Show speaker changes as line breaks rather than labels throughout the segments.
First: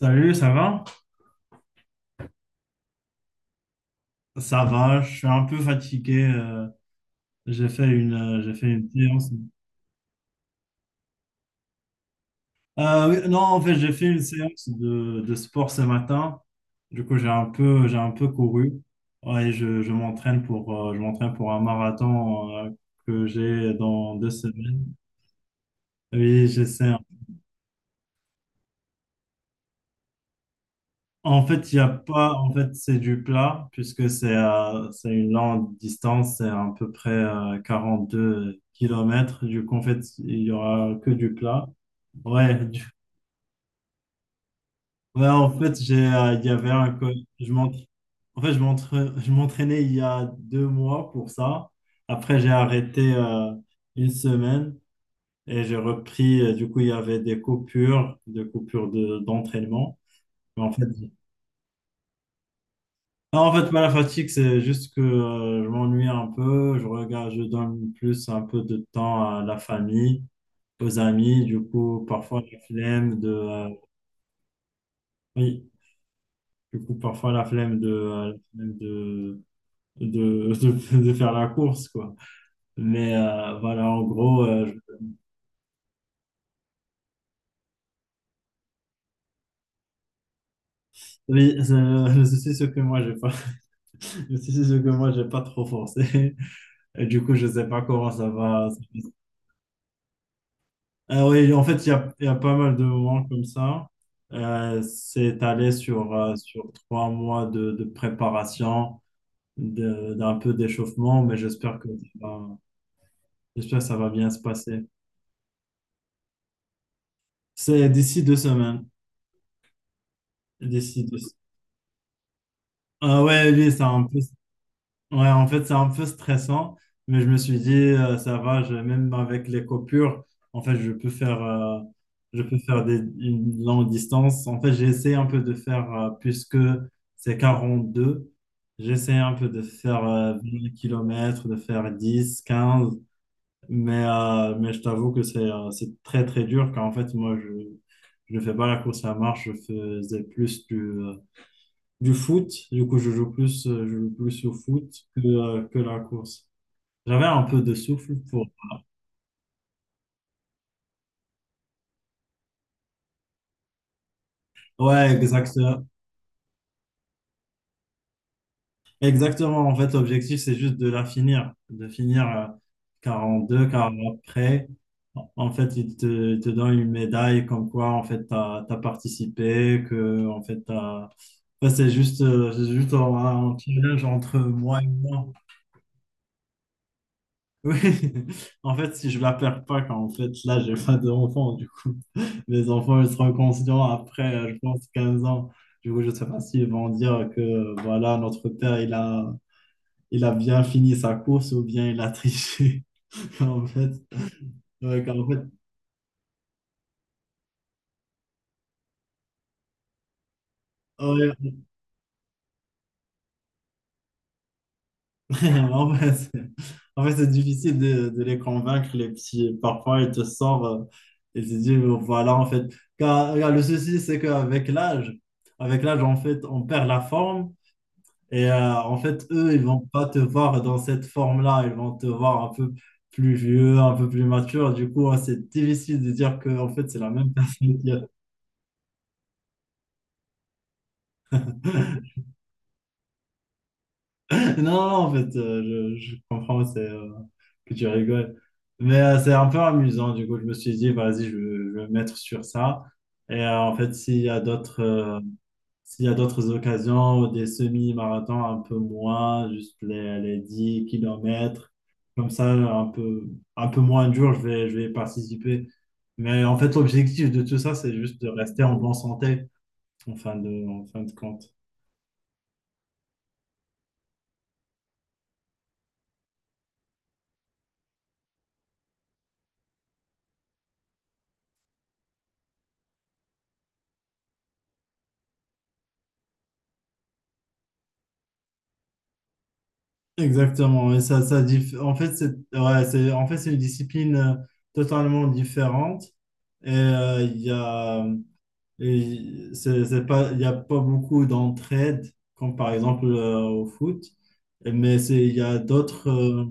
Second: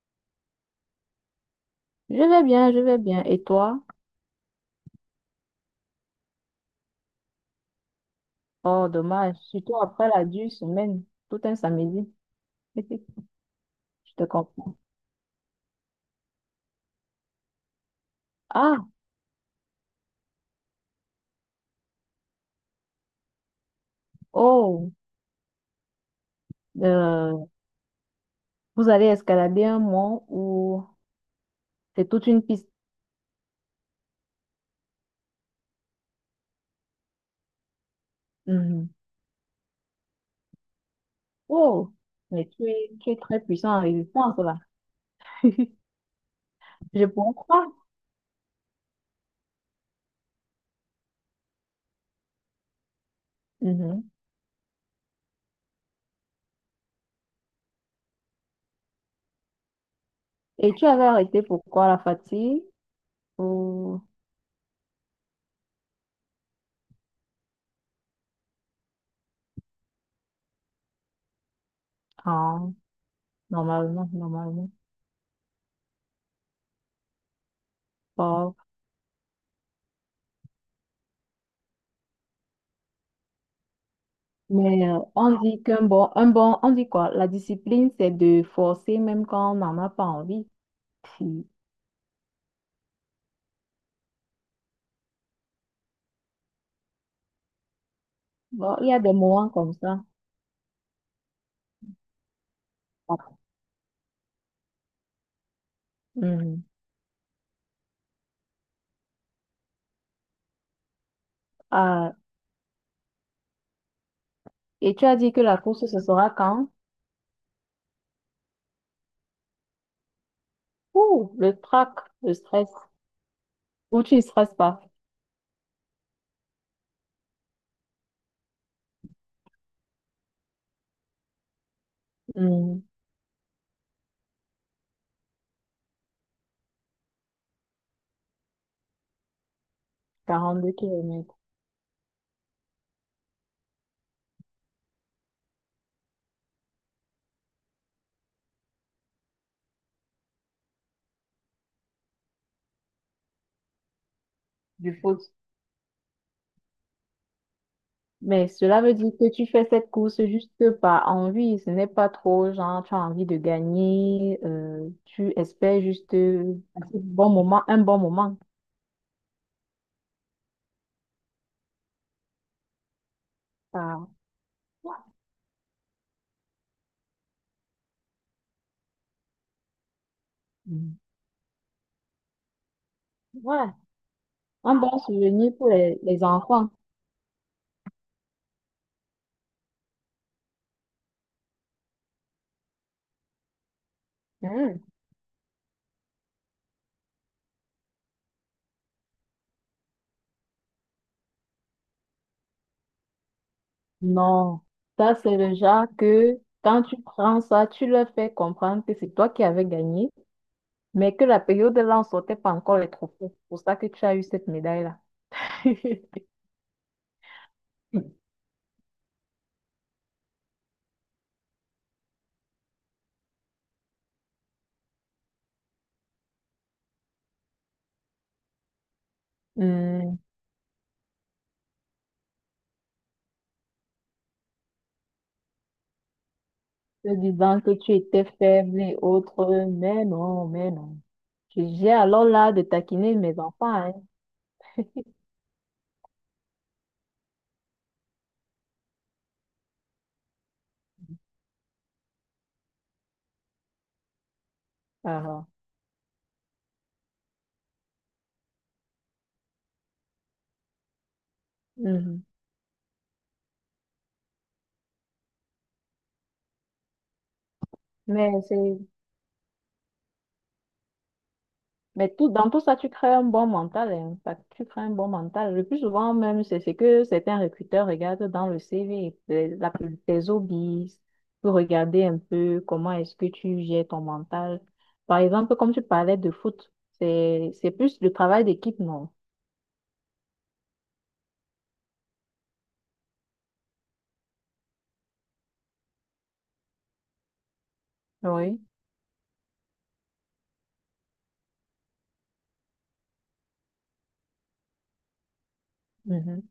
Salut, ça va?
Je vais bien, je vais bien. Et toi?
Ça va, je suis un peu fatigué. J'ai fait j'ai fait une
Oh,
séance.
dommage. Surtout après la dure semaine, tout un samedi. Je
Oui, non, en fait, j'ai fait une
te
séance
comprends.
de sport ce matin. Du coup, j'ai un peu couru.
Ah,
Ouais, je m'entraîne pour un marathon, que j'ai dans 2 semaines.
oh,
Oui, j'essaie.
euh, vous allez escalader un mont où
En fait, il y a
c'est toute
pas.
une
En
piste.
fait, c'est du plat, puisque c'est une longue distance, c'est à peu près 42
Mhm.
kilomètres. Du coup, en fait, il y aura que du plat.
Oh, mais
Ouais.
tu es, tu es très puissant en résistance là.
En fait, il y avait un
Je
je
comprends.
m'entra- en fait, je m'entra- je m'entraînais il y a 2 mois pour ça. Après, j'ai arrêté
Mhm.
une semaine et j'ai repris. Du coup, il y avait des coupures d'entraînement. Mais en
Et tu
fait.
avais arrêté pourquoi la fatigue?
Non, en fait, pas la
Ou...
fatigue, c'est juste que je m'ennuie un peu. Je regarde, je donne plus un peu de temps à la famille, aux amis. Du coup, parfois la
Ah,
flemme de,
normalement, normalement.
Oui, du coup, parfois la flemme de, la
Oh.
flemme de faire la course, quoi. Mais voilà, en gros,
Mais on dit qu'un bon, on dit quoi? La discipline, c'est de forcer même quand on n'en a pas envie. Puis,
oui, c'est le souci, c'est que moi, j'ai pas, le souci, c'est que moi, j'ai pas trop forcé. Et du coup, je sais pas comment ça va.
bon, il y a des moments comme ça.
Ah oui, en fait, il y a pas mal de moments comme ça. C'est allé
Mhm.
sur 3 mois de préparation, d'un peu d'échauffement, mais
Ah,
j'espère que ça va bien se passer.
et tu as dit que la course, ce sera quand?
C'est d'ici 2 semaines. D'ici deux.
Ouh, le trac, le stress.
Ah ouais, lui, c'est
Ou
un
tu
peu.
ne stresses pas.
Ouais, en fait, c'est un peu stressant, mais je me suis dit, ça va, même avec les coupures, en fait, je peux faire
Mhm.
une longue distance. En fait, j'ai essayé un peu de faire, puisque c'est 42, j'ai essayé un peu de faire
42
20
km
km, de faire 10 quinze, mais je t'avoue que c'est très, très dur, car en fait, moi, je ne fais pas la course à marche, je faisais plus du foot. Du coup, je joue plus au foot
du foot.
que la course. J'avais un peu de souffle pour.
Mais cela veut dire que tu fais cette course juste par envie. Ce n'est pas trop genre, tu as envie de gagner,
Ouais,
tu espères
exactement.
juste un bon moment, un bon moment.
Exactement. En fait, l'objectif, c'est juste de la finir. De finir deux, car
Ah.
après, en fait, il te donne une médaille comme quoi, en fait, t'as participé, que, en fait,
Mm.
t'as. Enfin, c'est juste un
Ouais,
challenge entre
un
moi et
bon
moi.
souvenir pour les enfants.
Oui, en fait, si je la perds pas, quand en fait, là, j'ai pas d'enfants, du coup. Mes enfants, ils seront conscients après, je
Hmm.
pense, 15 ans. Du coup, je sais pas s'ils vont dire que, voilà, notre père, il a bien fini sa course ou bien il a triché. En fait,
Non,
ouais,
ça c'est le genre que quand tu prends ça, tu leur fais comprendre que c'est toi qui avais gagné, mais que la
ouais,
période là, on sortait pas encore les trophées. C'est pour ça que tu as eu cette médaille-là.
en fait, c'est difficile de les convaincre, les petits. Parfois, ils te sortent, et ils te disent, oh, voilà, en fait. Car, le souci, c'est qu'avec l'âge, avec l'âge, en fait, on perd la forme. Et en fait, eux, ils vont pas
Hmm,
te voir dans cette forme-là. Ils vont te voir un peu plus vieux, un peu plus mature. Du coup, hein, c'est difficile de dire que en fait, c'est
te
la même
disant que
personne
tu étais faible et autres, mais non, mais non. J'ai
a-
alors là de taquiner mes enfants, hein.
Non, non, en fait, je comprends, que tu rigoles. Mais c'est un peu amusant. Du coup, je me suis dit, vas-y, je vais me mettre sur ça. Et en fait,
Ah, ah.
s'il y a d'autres occasions, des semi-marathons un peu moins, juste les 10 km,
Mhm.
comme ça, un peu moins dur, je vais participer. Mais en fait, l'objectif de tout ça, c'est juste de
Mais
rester en
c'est
bonne santé, en fin de compte.
Mais tout, dans tout ça, tu crées un bon mental, hein. Fait que tu crées un bon mental. Le plus souvent, même, c'est ce que certains recruteurs regardent dans le CV, tes hobbies, pour regarder un peu comment est-ce que tu gères ton mental. Par exemple, comme tu parlais de foot, c'est plus le travail d'équipe, non?
Exactement, et ça, c'est ouais, c'est c'est une discipline totalement différente, et il y a
Oui,
et c'est pas, il y a pas beaucoup d'entraide, comme par exemple au foot. Mais c'est il y a d'autres
mhm.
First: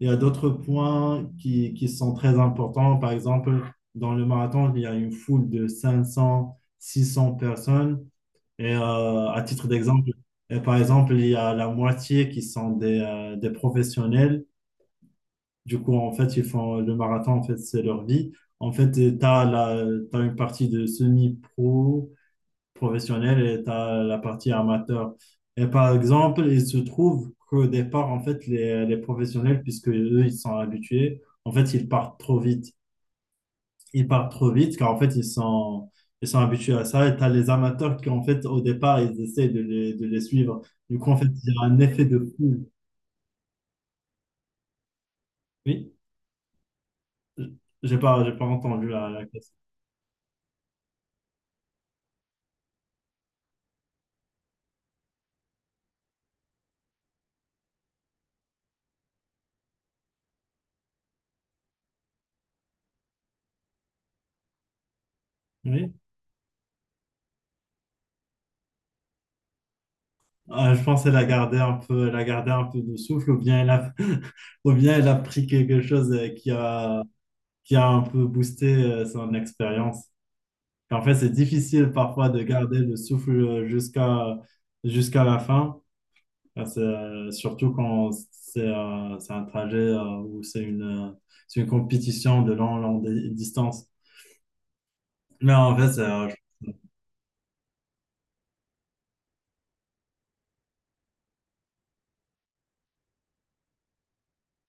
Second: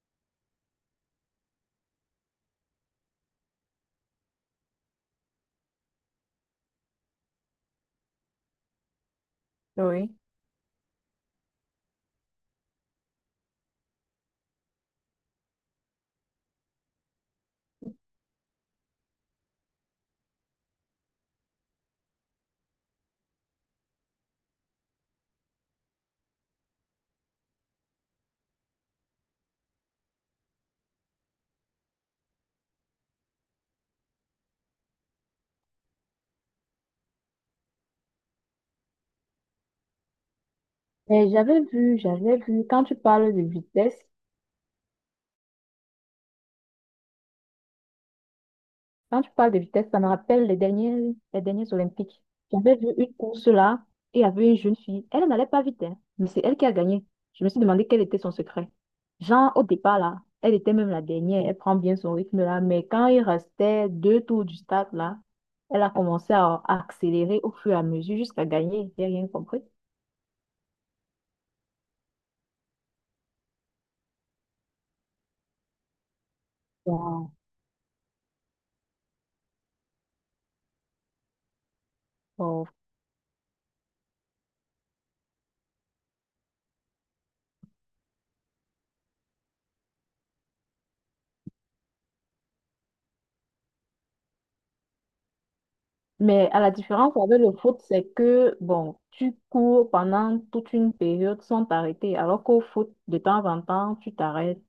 il y a d'autres points qui sont très importants. Par exemple, dans le marathon, il y a une foule de 500, 600 personnes, et à titre
Oui.
d'exemple, et par exemple, il y a la moitié qui sont des professionnels. Du coup, en fait, ils font le marathon, en fait, c'est leur vie. En fait, t'as une partie de semi-pro, professionnel, et tu as la partie amateur. Et par exemple, il se trouve qu'au départ, en fait, les professionnels, puisque eux, ils sont habitués, en fait, ils partent trop vite, car en fait, ils sont habitués à ça, et tu as les amateurs qui, en fait, au départ, ils essaient de les suivre. Du coup, en fait,
Et
il y
j'avais
a un
vu,
effet de
j'avais
foule.
vu, quand tu parles de vitesse,
Oui. J'ai pas entendu la,
quand
la
tu parles
question.
de vitesse, ça me rappelle les dernières Olympiques. J'avais vu une course là et il y avait une jeune fille. Elle n'allait pas vite, hein, mais c'est elle qui a gagné. Je me suis demandé quel était son secret. Genre, au départ là, elle était même la dernière, elle prend bien son rythme là, mais quand il restait deux tours du stade là, elle a
Oui.
commencé à accélérer au fur et à mesure jusqu'à gagner. J'ai rien compris.
Ah, je pense qu'elle a gardé un peu de souffle, ou bien elle a ou bien elle a pris quelque chose
Wow.
qui a un peu boosté son expérience. En fait, c'est difficile parfois de garder le souffle jusqu'à la fin. Ah, surtout quand c'est un trajet où c'est une compétition de longue, longue distance. Mais en fait, c'est.
Mais à la différence avec le foot, c'est que, bon, tu cours pendant toute une période sans t'arrêter, alors qu'au foot, de temps en temps, tu t'arrêtes.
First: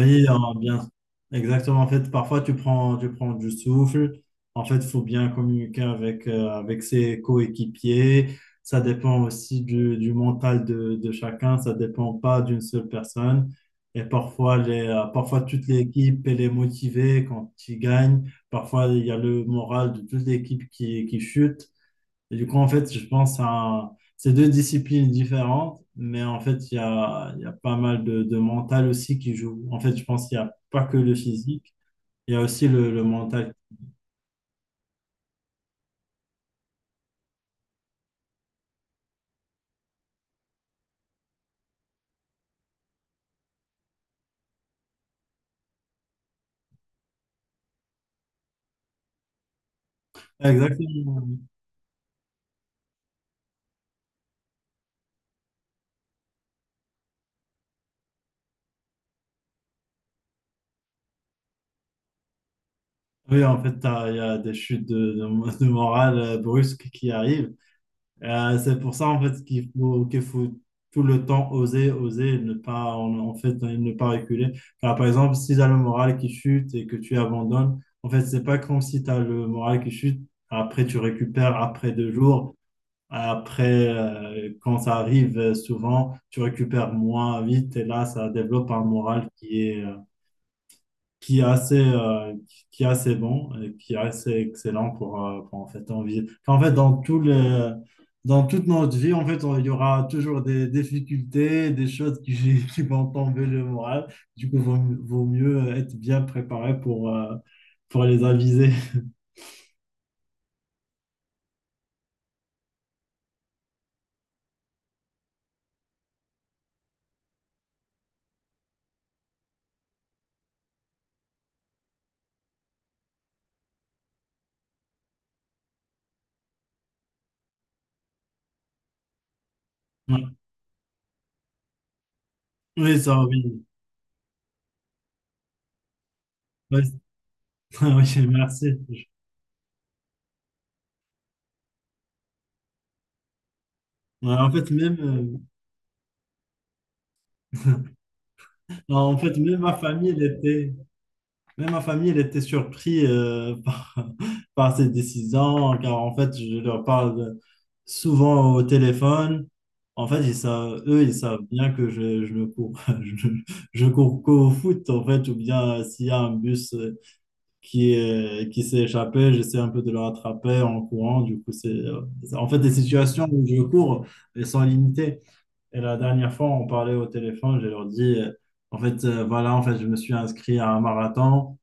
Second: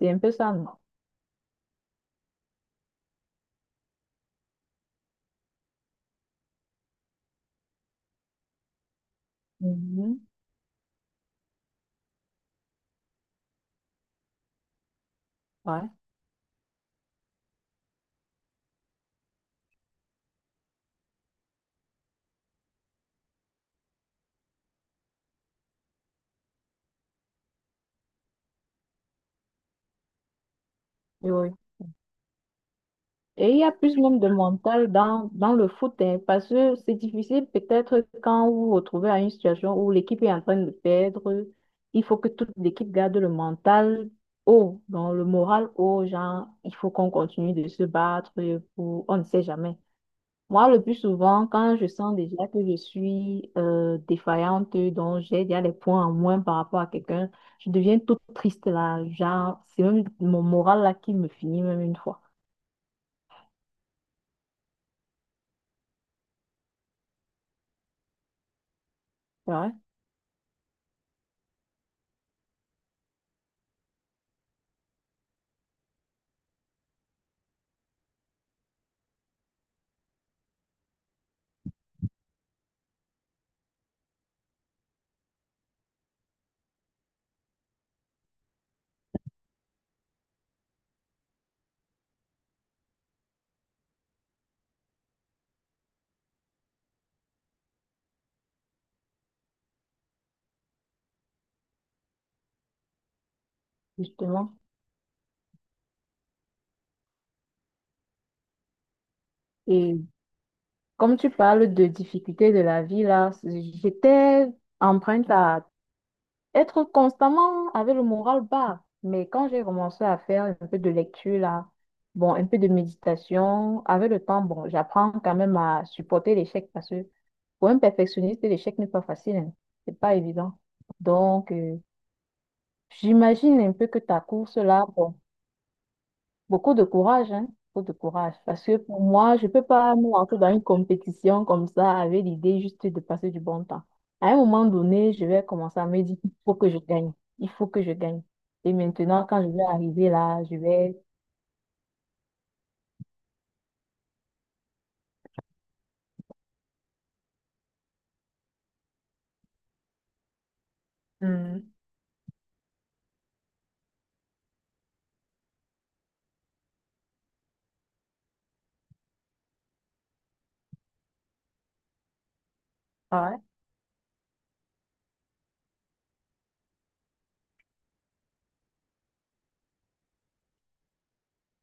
C'est un peu
hein,
ça, non?
bien. Exactement. En fait, parfois, tu prends du souffle. En fait, il faut bien communiquer avec ses coéquipiers. Ça dépend aussi du
Mhm.
mental de chacun. Ça dépend pas d'une seule personne. Et parfois, toute
Ouais,
l'équipe, elle est motivée quand ils gagnent. Parfois, il y a le moral de toute l'équipe qui chute. Et du coup, en fait, je pense à ces deux disciplines différentes, mais en fait, il y a pas mal de mental aussi qui joue. En fait, je pense qu'il n'y a pas que le
oui, oui.
physique, il y a aussi le
Et
mental.
il y a plus même de mental dans, dans le foot, hein, parce que c'est difficile peut-être quand vous vous retrouvez à une situation où l'équipe est en train de perdre, il faut que toute l'équipe garde le mental haut, dans le moral haut, genre, il faut qu'on continue de se battre pour, on ne sait jamais.
Ah,
Moi, le plus
exactement.
souvent, quand je sens déjà que je suis défaillante, donc j'ai déjà des points en moins par rapport à quelqu'un, je deviens toute triste là. Genre, c'est même mon moral là qui me finit même une fois.
Oui, en fait, il y a des chutes de morale brusques qui arrivent. C'est pour ça, en fait,
C'est vrai,
qu'il faut tout le temps oser, oser, et ne pas, en, en fait, ne pas reculer. Car, par exemple, si tu as le moral qui chute et que tu abandonnes, en fait, c'est pas comme si tu as le moral qui chute, après tu récupères après 2 jours, après, quand ça arrive souvent, tu récupères moins vite, et là, ça développe un moral qui est assez, euh, qui est assez bon et qui est assez excellent pour, en fait, envie. En fait, dans dans toute notre vie, en fait, il y aura toujours des difficultés, des choses qui vont tomber le moral. Du
justement.
coup, vaut mieux être bien préparé pour les aviser.
Et comme tu parles de difficultés de la vie là, c'est- j'étais empreinte à être constamment avec le moral bas. Mais quand j'ai commencé à faire un peu de lecture là, bon, un peu de méditation, avec le temps, bon, j'apprends quand même à supporter l'échec parce que pour un perfectionniste, l'échec n'est pas facile, hein. C'est pas
Ouais.
évident. Donc,
Oui, ça,
j'imagine
oui.
un peu que ta course là, bon, beaucoup
Ouais,
de courage, hein, beaucoup de
oui,
courage. Parce
merci.
que pour moi, je peux pas me lancer dans une compétition comme ça avec l'idée juste de passer du bon temps. À
Ouais,
un
en
moment
fait,
donné, je vais commencer à me dire, il faut que je gagne. Il faut que je gagne. Et
non, en
maintenant,
fait,
quand je
même
vais
ma
arriver
famille, elle
là, je
était.
vais...
Même ma famille, elle était surprise par cette décision, car en fait, je leur parle souvent au téléphone. En fait, eux, ils savent bien
Mhm.
que je ne cours, je cours qu'au foot, en fait, ou bien s'il y a un bus qui s'est échappé, j'essaie un peu de le rattraper en courant. Du coup, en fait, les situations
Ouais,
où je cours, elles sont limitées. Et la dernière fois, on parlait au téléphone, je leur dis, en fait, voilà, en fait, je me suis inscrit à un marathon,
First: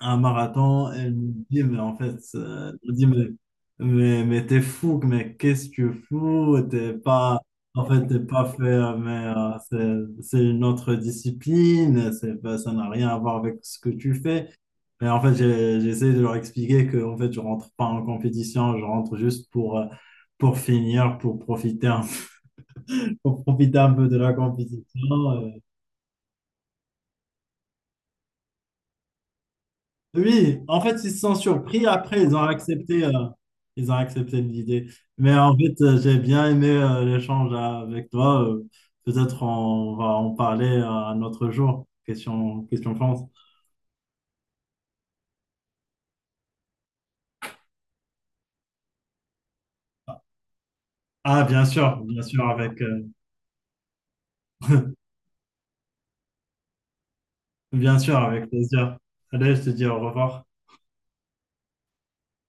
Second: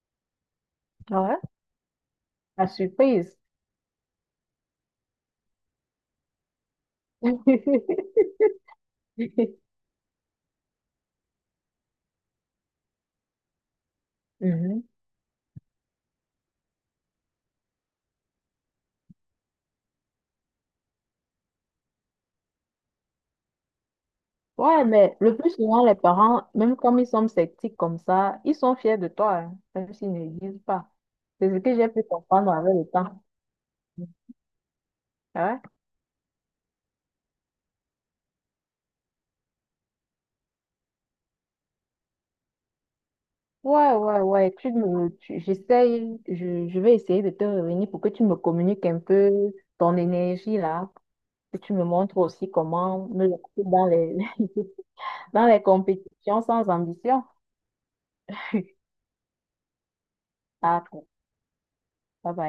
un marathon, elle me
ouais.
dit, mais en fait,
La
elle me dit,
surprise.
mais t'es fou, mais qu'est-ce que tu fous? T'es pas, en fait, t'es pas fait, c'est une autre discipline, c'est pas, ça n'a rien à voir avec ce que tu fais.
Mhm.
Mais en fait, j'essaie de leur expliquer que, en fait, je rentre pas en compétition, je rentre juste pour, finir, pour profiter un peu de la
Ouais, mais
compétition.
le plus souvent, les parents, même comme ils sont sceptiques comme ça, ils sont fiers de toi, hein, même s'ils ne le
Oui,
disent
en
pas.
fait, ils se sont
C'est ce que
surpris.
j'ai pu
Après,
comprendre avec le temps.
ils ont accepté l'idée. Mais en
Ah,
fait, j'ai bien aimé l'échange avec toi. Peut-être on va en parler un autre jour. Question, question France.
ouais, ouais, ouais, ouais. Tu me, tu- j'essaye, je vais essayer de te revenir pour que tu me communiques un peu ton énergie là,
Ah,
que
bien
tu me
sûr,
montres
bien sûr,
aussi comment me lancer dans les, dans les compétitions sans ambition.
bien sûr, avec plaisir. Allez, je te dis au revoir.
Ah, ça va